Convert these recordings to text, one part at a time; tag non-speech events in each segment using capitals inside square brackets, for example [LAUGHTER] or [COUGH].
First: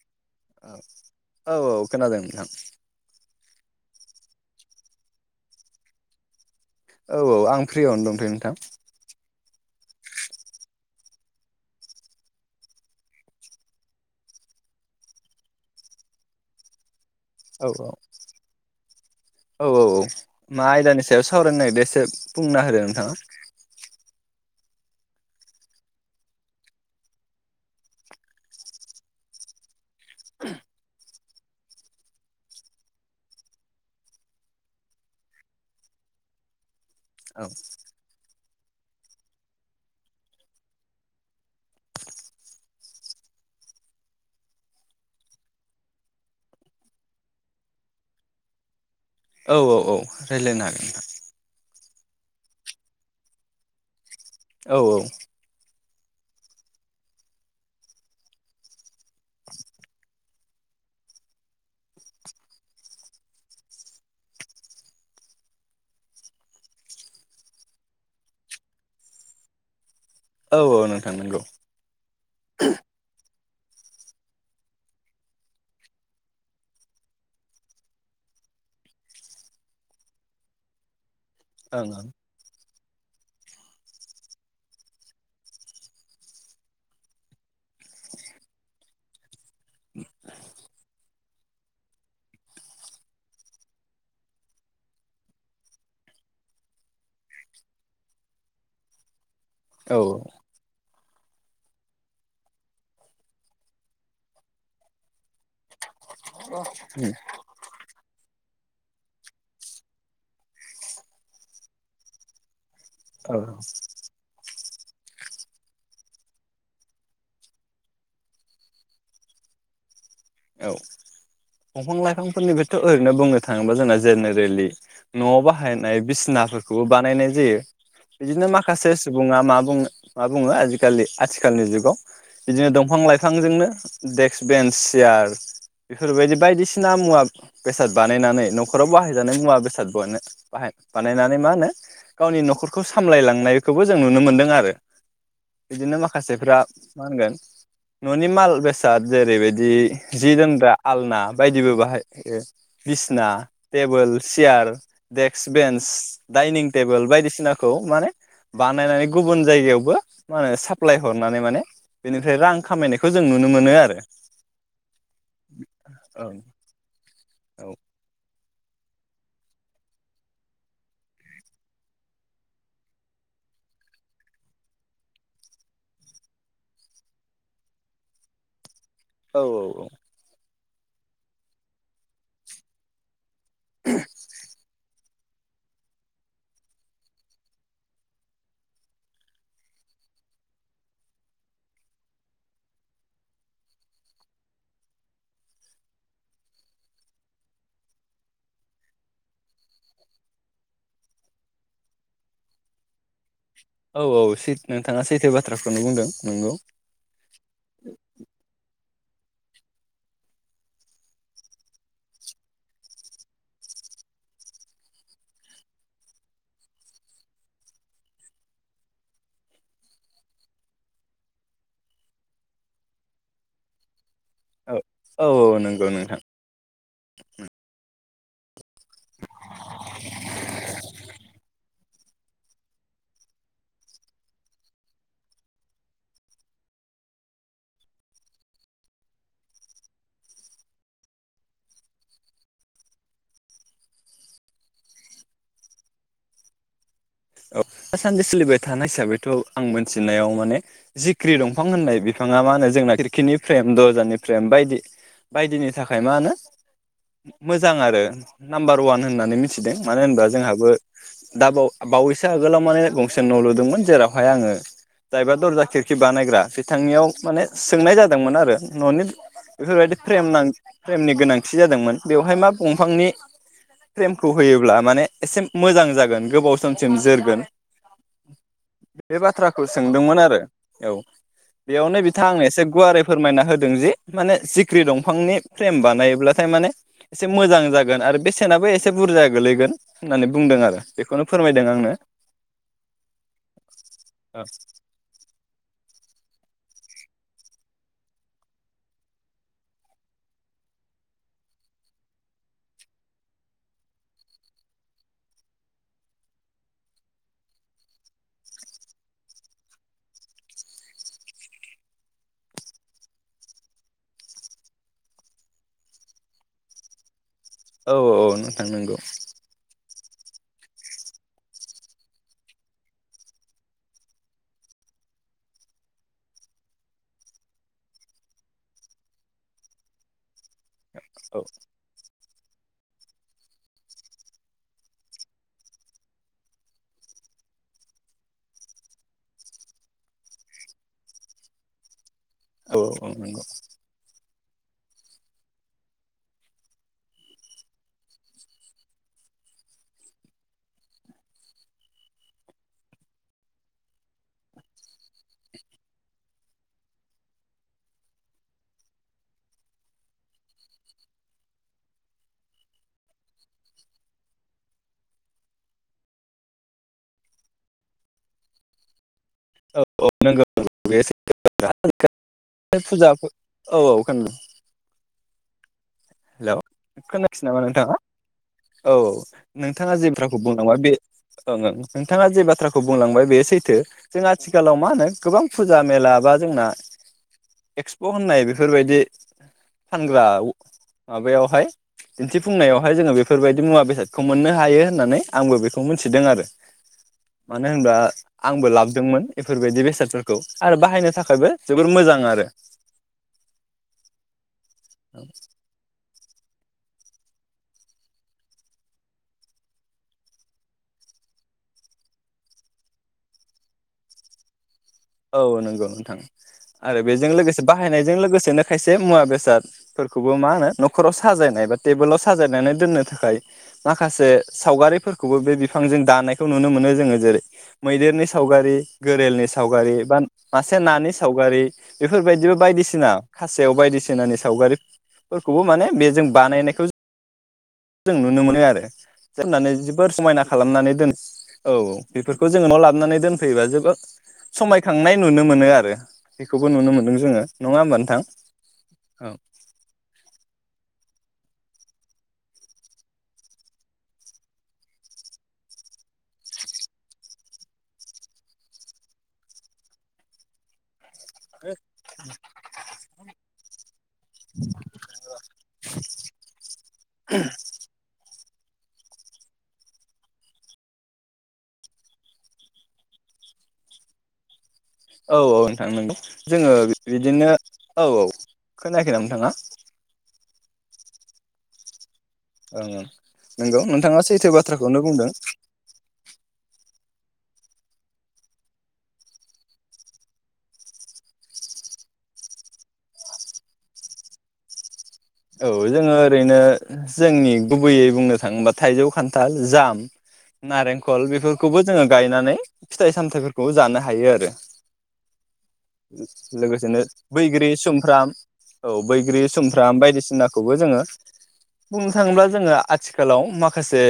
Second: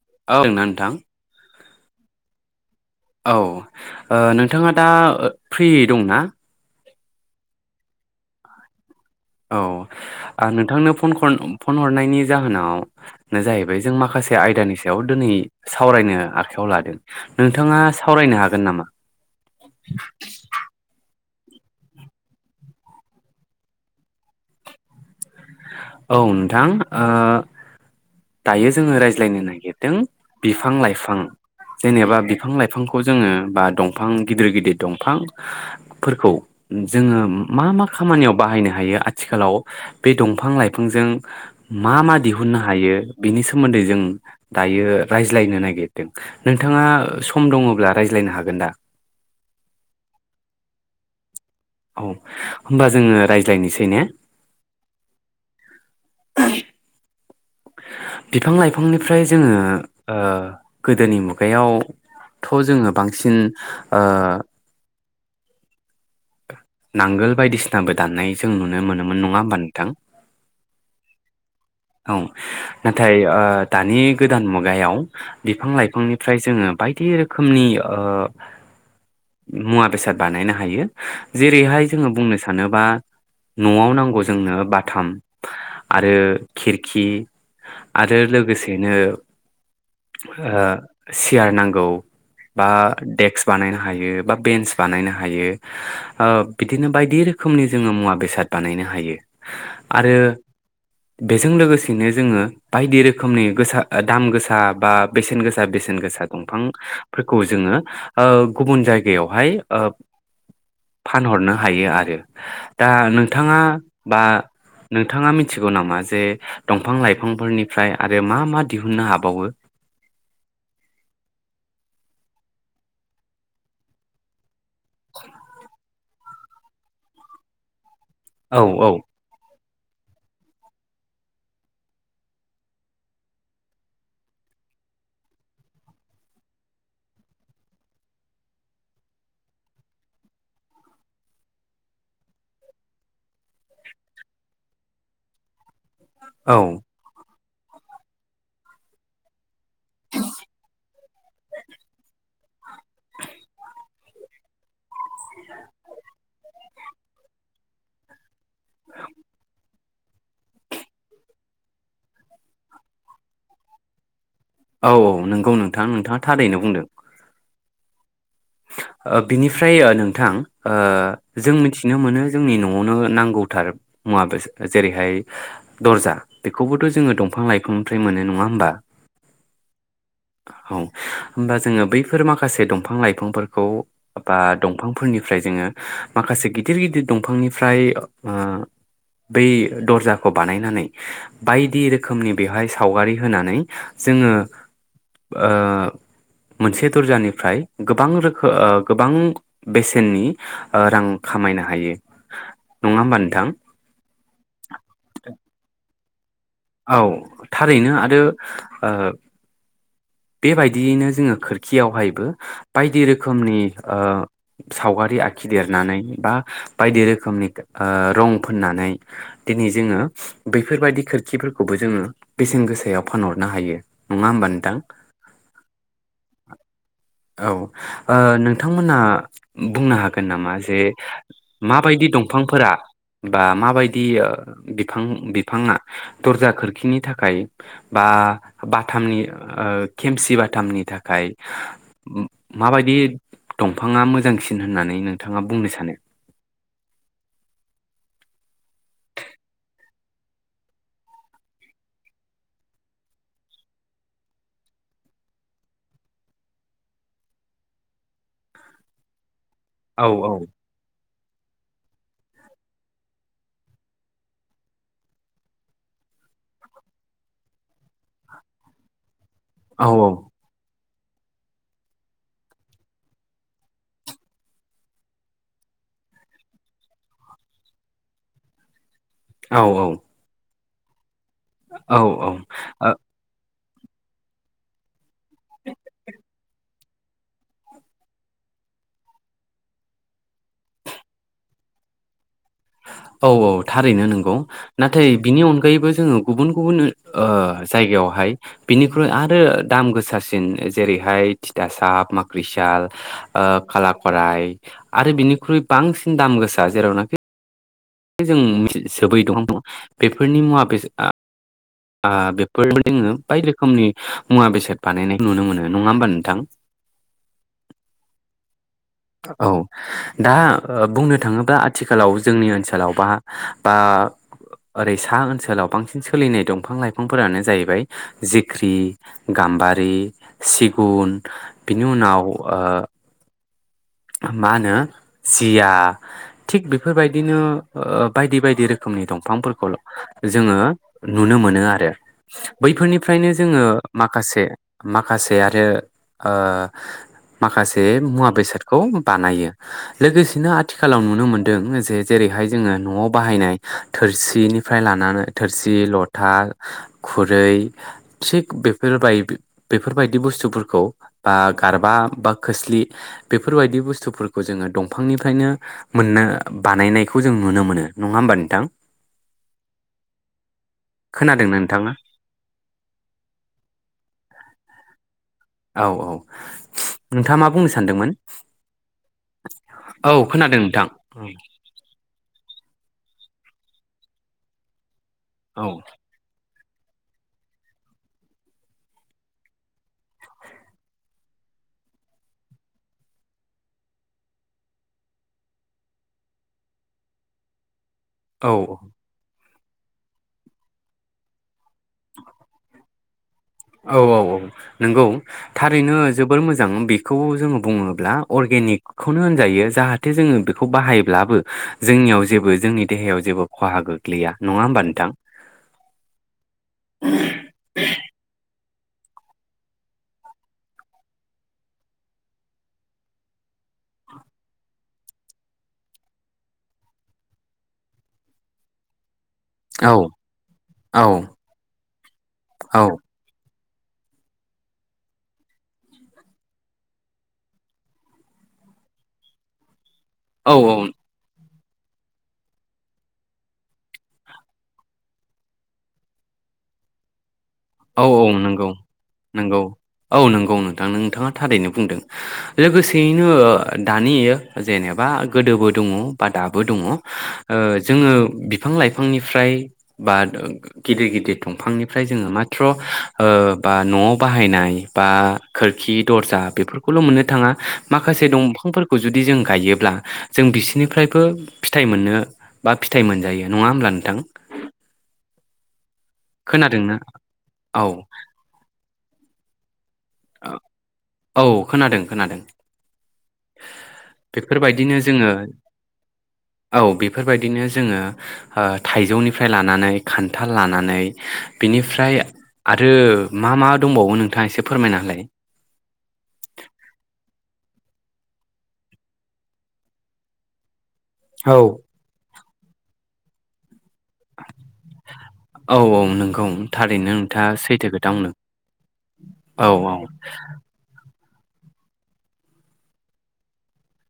[UNINTELLIGIBLE] औ नोंथां औ औ खोनादों नोंथां औ नोंथाङा दा फ्रि दंना औ औ आं फ्रियावनो दंथयो नोंथां औ नोंथांनो फन फन हरनायनि जाहोनानो जाहैबाय जों माखासे आयदानि सायाव दिनै सावरायनो आखायाव लादों औ नोंथाङा सावरायनो हागोन नामा सावरायनाय बेसे बुंना होदो नोंथाङा औ नोंथां दायो जोङो रायज्लायनो नागिरदों बिफां लाइफां जेनेबा बिफां लाइफांखौ जोङो बा दंफां गिदिर गिदिर दंफांफोरखौ जोङो मा मा खामानियाव बाहायनो हायो आथिखालाव बे दंफां लाइफांजों मा मा दिहुननो हायो बिनि सोमोन्दै जों दायो रायज्लायनो नागिरदों नोंथाङा सम दङब्ला रायज्लायनो हागोन दा औ औ औ रायज्लायनो हागोन नोंथां औ होमबा जोङो रायज्लायनोसै ने औ औ [INAUDIBLE] बिफां लाइफांनिफ्राय जोङो गोदोनि मुगायावथ' जोङो बांसिन नांगोल बायदिसिनाबो दान्नाय जों नुनो मोनोमोन नङा होमबा नोंथां औ औ नोंथां नंगौ औ नाथाय दानि गोदान मुगायाव बिफां लाइफांनिफ्राय जोङो बायदि रोखोमनि मुवा बेसाद बानायनो हायो जेरैहाय ओं जोङो बुंनो सानोबा न'आव नांगौ जोंनो बाथाम आरो खिरखि आरो लोगोसेनो सियार नांगौ बा देक्स बानायनो हायो बा बेन्स बानायनो हायो बिदिनो बायदि रोखोमनि जोङो मुवा बेसाद बानायनो हायो ओं आरो बेजों लोगोसेनो जोङो बायदि रोखोमनि गोसा दाम गोसा बा बेसेन गोसा बेसेन गोसा दंफांफोरखौ जोङो गुबुन जायगायावहाय फानहरनो हायो आरो दा औ नोंथाङा बा नोंथाङा मिथिगौ नामा ज दंफां लाइफांफोरनिफ्राय आरो मा मा दिहुननो हाबावो औ औ दंफां लाइफांफोरनिफायथ' ओरैनो बुंनो थाङोबा जोंना जेनेरेलि न'आव बाहायनाय बिसिनाफोरखौबो बानायनाय जायो बिदिनो औ माखासे सुबुङा मा बुङो मा बुङो आजिखालि आथिखालनि जुगाव बिदिनो दंफां लाइफांजोंनो देक्स बेन्स सियार बेफोरबायदि बायदिसिना मुवा बेसाद बानायनानै नखराव बाहायजानाय मुवा बेसादखौनो बाह बानायनानै मा होनो गावनि नखरखौ सामलायलांनायखौबो जों नुनो मोनदों आरो बिदिनो माखासे औ माखासेफ्रा मा होनगोन ननि माल बेसाद जेरैबाय जि जि दोनग्रा आलना बायदिबो बाहायो बिसिना टेबोल सियार देक्स बेन्स दाइनिं टेबोल बायदिसिनाखौ माने बानायनानै गुबुन जायगायावबो मा होनो साप्लाय हरनानै माने बेनिफ्राय रां खामायनायखौ जों नुनो मोनो आरो औ औ नोंगौ नोंथां नोंथां औ थारैनो बुंदों औ ओ बिनिफ्राय ओ नोंथां ओ जों मिथिनो मोनो जोंनि न'आवनो नांगौथार मुवा बेसाद जेरैहाय दरजा बेखौबोथ' जोङो दंफां लाइफांनिफ्राय मोनो नङा होमबा औ औ औ औ होमबा जोङो बैफोर माखासे दंफां लाइफांफोर खौ बा दंफांफोरनिफ्राय जोङो माखासे गिदिर गिदिर दंफांनिफ्राय ओ बै दरजाखौ बानायनानै बायदि रोखोमनि बेवहाय सावगारि होनानै जोङो ओ मोनसे दरजानिफ्राय गोबां रो खो ओ गोबां बेसेननि ओ रां खामायनो हायो नङा होमबा नोंथां औ औै सै नोंथाङा सैथो बाथ्राखौनो बुंदों नंगौ औ थारैनो आरो ओ बेबायदियैनो जोङो खोरखियावहायबो बायदि रोखोमनि ओ सावगारि आखिदेरनानै बा बायदि रोखोमनि ओ रं फोननानै दिनै जोङो बैफोरबायदि खोरखिफोरखौबो जोङो बेसेन गोसायाव फानहरनो हायो नङा होमबा नोंथां औ औ औ नोंगौ नोंथां औ ओ नोंथांमोना बुंनो हागोन नामा जे माबायदि दंफांफोरा बा माबायदि ओ बिफां बिफाङा दरजा खोरखिनि थाखाय बा बाथामनि ओ खेमसि बाथामनि थाखाय माबायदि दंफाङा मोजांसिन होननानै नोंथाङा बुंनो सानो औ दासानदि सोलिबाय थानाय हिसाबैथ' आं मिथिनायाव माने जिख्रि दंफां होननाय बिफाङा मा होनो जोंना खिरखिनि फ्रेम दजानि फ्रेम बायदि बायदिनि थाखाय मा होनो मोजां आरो नाम्बार वान होननानै मि थिदो मानो औ होनबा औ जोंहाबो दाबाव वैसो आगोलाव माने गंसे न' लुदोंमोन जेरावहाय आङो जायबा दरजा खिरखि बानायग्रा बिथांनियाव माने सोंनाय जादोंमोन आरो न'नि बेफोर औ बायदि प्रेम नां फ्रेमनि गोनांथि जादोंमोन बेवहाय मा बंफांनि फ्रेमखौ होयोब्ला माने एसे मोजां जागोन गोबाव समसिम जोरगोन बे बाथ्राखौ औ औ सोंदोंमोन आरो औ बेयावनो औ बिथांआ आंनो एसे औ गुवारै फोरमायना हो दोंजे माने जिक्रि दं फांनि फ्रेम बानायोब्लाथाय माने एसे मोजां जागोन आरो बेसेनाबो एसे बुरजा गोलैगोन होननानै बुंदों आरो बेखौनो फोरमायदों आंनो औ औ थारैनो नोंगौ औ नाथाय बिनि अनगायैबो जोङो गुबुन गुबुन ओ जायगायावहाय बिनिख्रुइ आरो दाम गोसासिन जेरैहाय थिथासा माख्रिसाल ओ खाला खराइ आरो बिनिख्रुइ बांसिन दाम गोसा जेरावनाखि जों सोबै दङ बेफोरनि मुवा बेसाद आ बायदि रोखोमनि मुवा बेसाद बानायनाय नुनो मोनो नङा होमबा नोंथां औ औ [UNINTELLIGIBLE] औ दा बुंनो थाङोब्ला आथिखालाव जोंनि ओनसोलाव बा बा ओरै सा ओनसोलाव बांसिन सोलिनाय दंफां लाइफांफोरानो जाहैबाय जिख्रि गाम्बारि सिगुन औ बिनि उनाव ओ मा होनो जिया थिग बेफोरबायदिनो ओ बायदि बायदि रोखोमनि दंफांफोरखौल जोङो नुनो मोनो आरो औ औ बैफोरनिफ्रायनो नंगौ जोङो माखासे माखासे आरो ओ माखासे मुवा बेसाद खौ बानायो लोगोसेनो आथिखालाव नुनो मोनदों जे जेरैहाय जोङो न'आव बाहायनाय थोरसिनिफ्राय लानानै थोरसि लथा खुरै थिग बेफोरबाय बेफोरबायदि बुस्थुफोरखौ बा गारबा बा खोस्लि बेफोरबायदि बुस्थुफोरखौ जोङो दंफांनिफ्रायनो मोननो बानायनायखौ जों नुनो मोनो नङा होमबा नोंथां औ औ नोंगौ खोनादोंना नोंथाङा फुजा औ औ औ औ हेलौ नोंथाङा खोनायासै मा नामा बुंनो नोंथाङा सानदोंमोन औ नोंथाङा जे औ बाथ्राखौ खोनादों बुंनाङा नोंथां बे ओओं नोंथाङा जे बाथ्राखौ खौ बुंलांबाय बे सैथो जों आथिखालाव मा होनो गोबां औ फुजा मेला बा जोंना एक्सप' होननाय बेफोरबायदि फानग्रा माबायावहाय दिन्थिफुंनायावहाय जोङो बेफोरबायदि मुवा बेसादखौ मोननो हायो होननानै आंबो बेखौ मिथिदों आरो मानो होनबा औ आंबो लाबदोंमोन बेफोरबायदि बेसादफोरखौ आरो बाहायनो थाखायबो जोबोर मोजां आरो औ औ औ नोंगौ थारैनो जोबोर मोजां बेखौ जोङो बुङोब्ला अरगेनिकखौनो होनजायो जाहाथे जोङो बेखौ बाहायब्लाबो जोंनियाव जेबो जोंनि देहायाव जेबो खहा गोग्लैया नङा होमबा नों औ नंगौ नोंथां आरो बेजों लोगोसे बाहायनायजों लोगोसेनो खायसे मुवा बेसादफोरखौबो मा होनो न'खराव साजायनाय बा टेबोलाव साजायनानै दोननो थाखाय माखासे सावगारिफोरखौबो बे बिफांजों दानायखौ नुनो मोनो जोङो जेरै मैदेरनि सावगारि गोरेलनि औ सावगारि बा मासे औ नानि सावगारि बेफोरबायदिबो औ बायदिसिना खासेव बायदिसिनानि सावगारिफोरखौबो माने बेजों बानायनायखौ जों नुनो मोनो आरो जोबनानै बोर समायना औ खालामनानै दोन औ औ बेफोरखौ जोङो न' लाबनानै दोनफैयोबा जोबोद समायखांनाय नुनो मोनो आरो बेखौबो नुनो मोनदों जोङो नङा होमबा औ नोंथां औ नंगौ औ नंगौ औ नंगौ नोंथां नों थाङा थारैनो बुंदों लोगोसेयैनो दानि जेनेबा गोदोबो दङ बा दाबो दङ ओ जोङो बिफां लाइफांनिफ्राय बा गिदिर गि दिर दंफांनिफ्राय जोङो मा थ' ओ बा न'आव बाहायनाय बा खोरखि दर्जा बेफोरखौल' मोननो थाङा माखासे बे दंफांफोरखौ जुदि जों गायोब्ला जों बिसोरनिफ्रायबो फिथाइ मोननो बा फिथाइ मोनजायो नङा होमब्ला नोंथां औ औ नोंथां नंगौ जोङो खोनादोंना बिदिनो औ औ खोनाखै नों नाङा औ खोनादों खोनादों ओं ओं नंगौ नोंथाङा सैथो बेफोरबायदिनो बाथ्राखौनो बुंदों फोरबायदिनो जोङो ओ थाइजौनिफ्राय लानानै खान्थाल लानानै बिनिफ्राय आरो मा मा दंबावो नोंथाङा एसे फोरमायना होलाय औ जोङो ओरैनो जोंनि गुबैयै बुंनो थाङोबा थाइजौ, खान्थाल, जाम, नारें खल औ बेफोरखौबो जोङो गायनानै फिथाइ सामथाइफोरखौ जानो हायो आरो औ औ नंगौ लोगोसेनो थारैनो नोंथाङा बैग्रि सैथो खोथा सुमफ्राम बुंदों औ बैग्रि औ सुमफ्राम बायदि सिनाखौबो जोङो बुंनो थाङोब्ला जोङो आथिखालाव माखासे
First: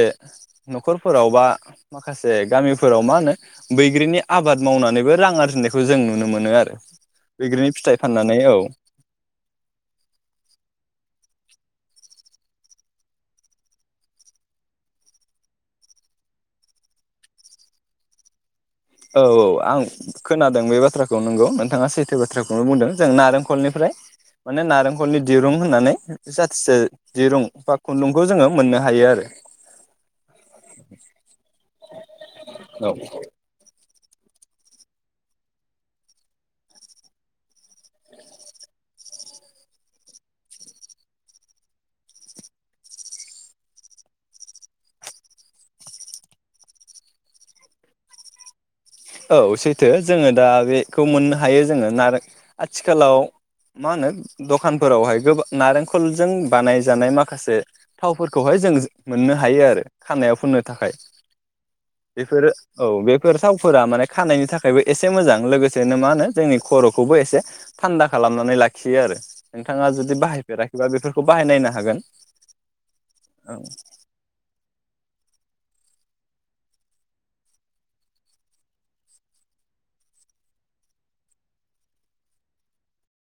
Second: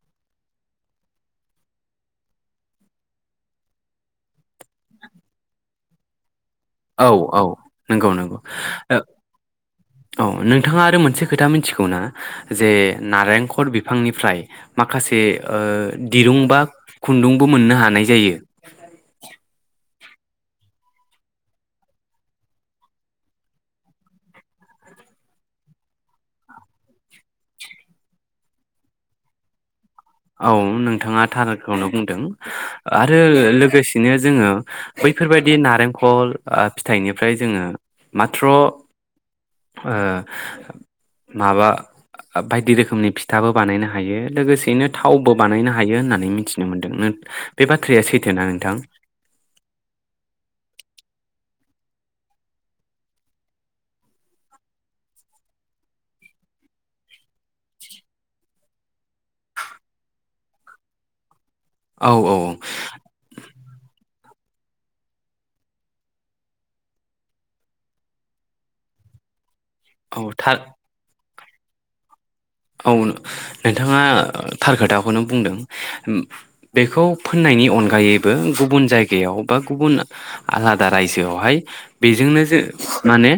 न'खरफोराव बा माखासे गामिफोराव मा होनो बैग्रिनि आबाद मावनानैबो रां आरजिनायखौ जों नुनो मोनो आ औ औ नंगौ नंगौ औ नोंथाङा आरो मोन से खोथा मिथिगौ ना जे नारेंखर बिफांनिफ्राय माखासे ओ दिरुं बा खुन्दुंबो मोननो हानाय जायो। औ औ आं खोनादों बे बाथ्राखौ नंगौ नोंथाङा सैथो बाथ्राखौनो बुंदों जों नारेंखलनिफ्राय माने नारेंखलनि दिरुं होननानै जाथिसे दिरुं बा खुन्दुंखौ जोङो मोननो हायो आरो औ नोंथाङा थारखौनो बुंदों औ आरो लोगो सेनो जोङो बैफोरबायदि नारेंखल ओ फिथाइनिफ्राय जोङो माथ्र' ओ माबा बायदि रोखोमनि फिथाबो बानायनो हायो लोगोसेयैनो थावबो बानायनो हायो होननानै मिथिनो मोन्दों बे बाथ्राया सैथो नोंथां? औ सैथो जोङो दा बेखौ मोननो हायो जोङो नारें आथिखालाव मा होनो दखानफोरावहाय गोबां नारेंखलजों बानायजानाय मा माखासे थावफोरखौहाय जों मोननो हायो आरो खानायाव फोननो थाखाय। बेफोरो औ बेफोर थाव माने खानायनि थाखायबो एसे मोजां लोगोसेनो मा होनो जोंनि खर'खौबो एसे थान्दा खालामनानै लाखियो आरो। नोंथाङा जुदि औ थार बाहायफेराखैबा बेफोरफोर खौ बाहायनायनो हागोन औ नोंथाङा थार खोथाखौनो बुंदों। बेखौ फोननायनि अनगायैबो गुबुन जायगायाव बा गुबुन आलादा रायजोआवहाय बेजोंनो जों माने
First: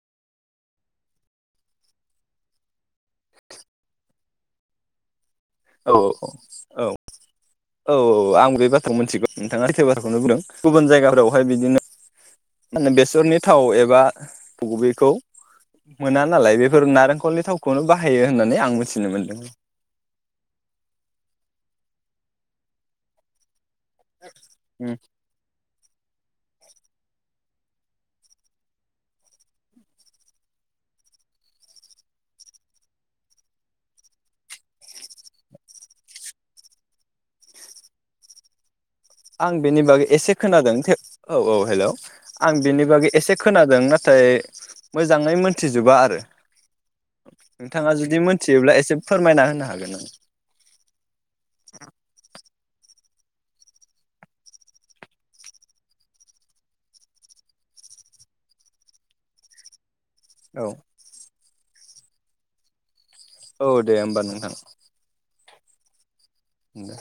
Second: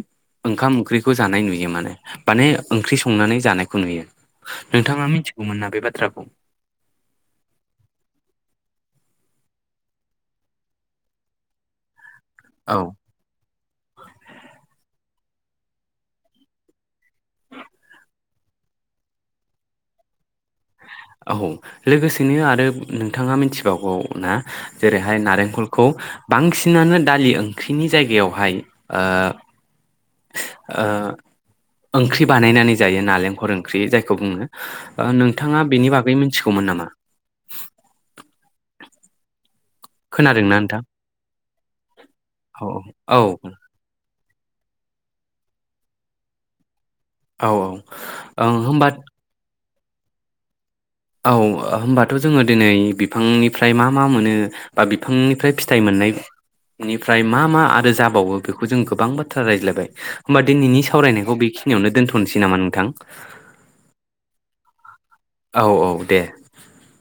ओंखाम ओंख्रिखौ जानाय नुयो माने माने ओंख्रि संनानै जानायखौ नुयो। नोंथां आ मिथि औ औ औ औ औ आं बे बाथ्रा मोनथिगौ नोंथाङा सैथो बाथ्राखौनो बुंदों गुबुन जायगाफोरावहाय बिदिनो औ माने बेसरनि थाव एबा बबेखौ मोना नालाय बेफोर नारेंखलनि थावखौनो बाहायो होननानै आं मिथिनो मोनदों औ लोगोसेनो आरो नोंथाङा मिनथि गौ औ ना उम जेरैहाय नारेंखल खौ बांसिनानो दालि ओंख्रिनि जायगायावहाय ओ ओ ओंख्रि बानायनानै जायो नालेंखर ओंख्रि जायखौ बुङो ओ नोंथाङा बेनि बागै मिथिगौमोन नामा? [INAUDIBLE] आं बेनि बागै एसे खोनादोंना खोनादों नोंथां औ औ हेल' आं औ बेनि बागै औ एसे खोनादों। नाथाय मोजाङै मोनथिजोबा आरो औ नोंथाङा जुदि औ मोनथियोब्ला होमबा एसे फोरमायना होनो हागोन गोनां औ होमबाथ' जोङो दिनै बि फांनिफ्राय मा मा मोनो बा बिफांनिफ्राय फिथाइ मोननायनिफ्राय मा मा आरो जाबावो बेखौ जों गोबां बाथ्रा रायज्लायबाय होमबा औ दिनैनि सावरायनायखौ बेखि नियावनो दोनथ'नोसै नामा नोंथां औ दे होमबा नोंथां औ औ दे दे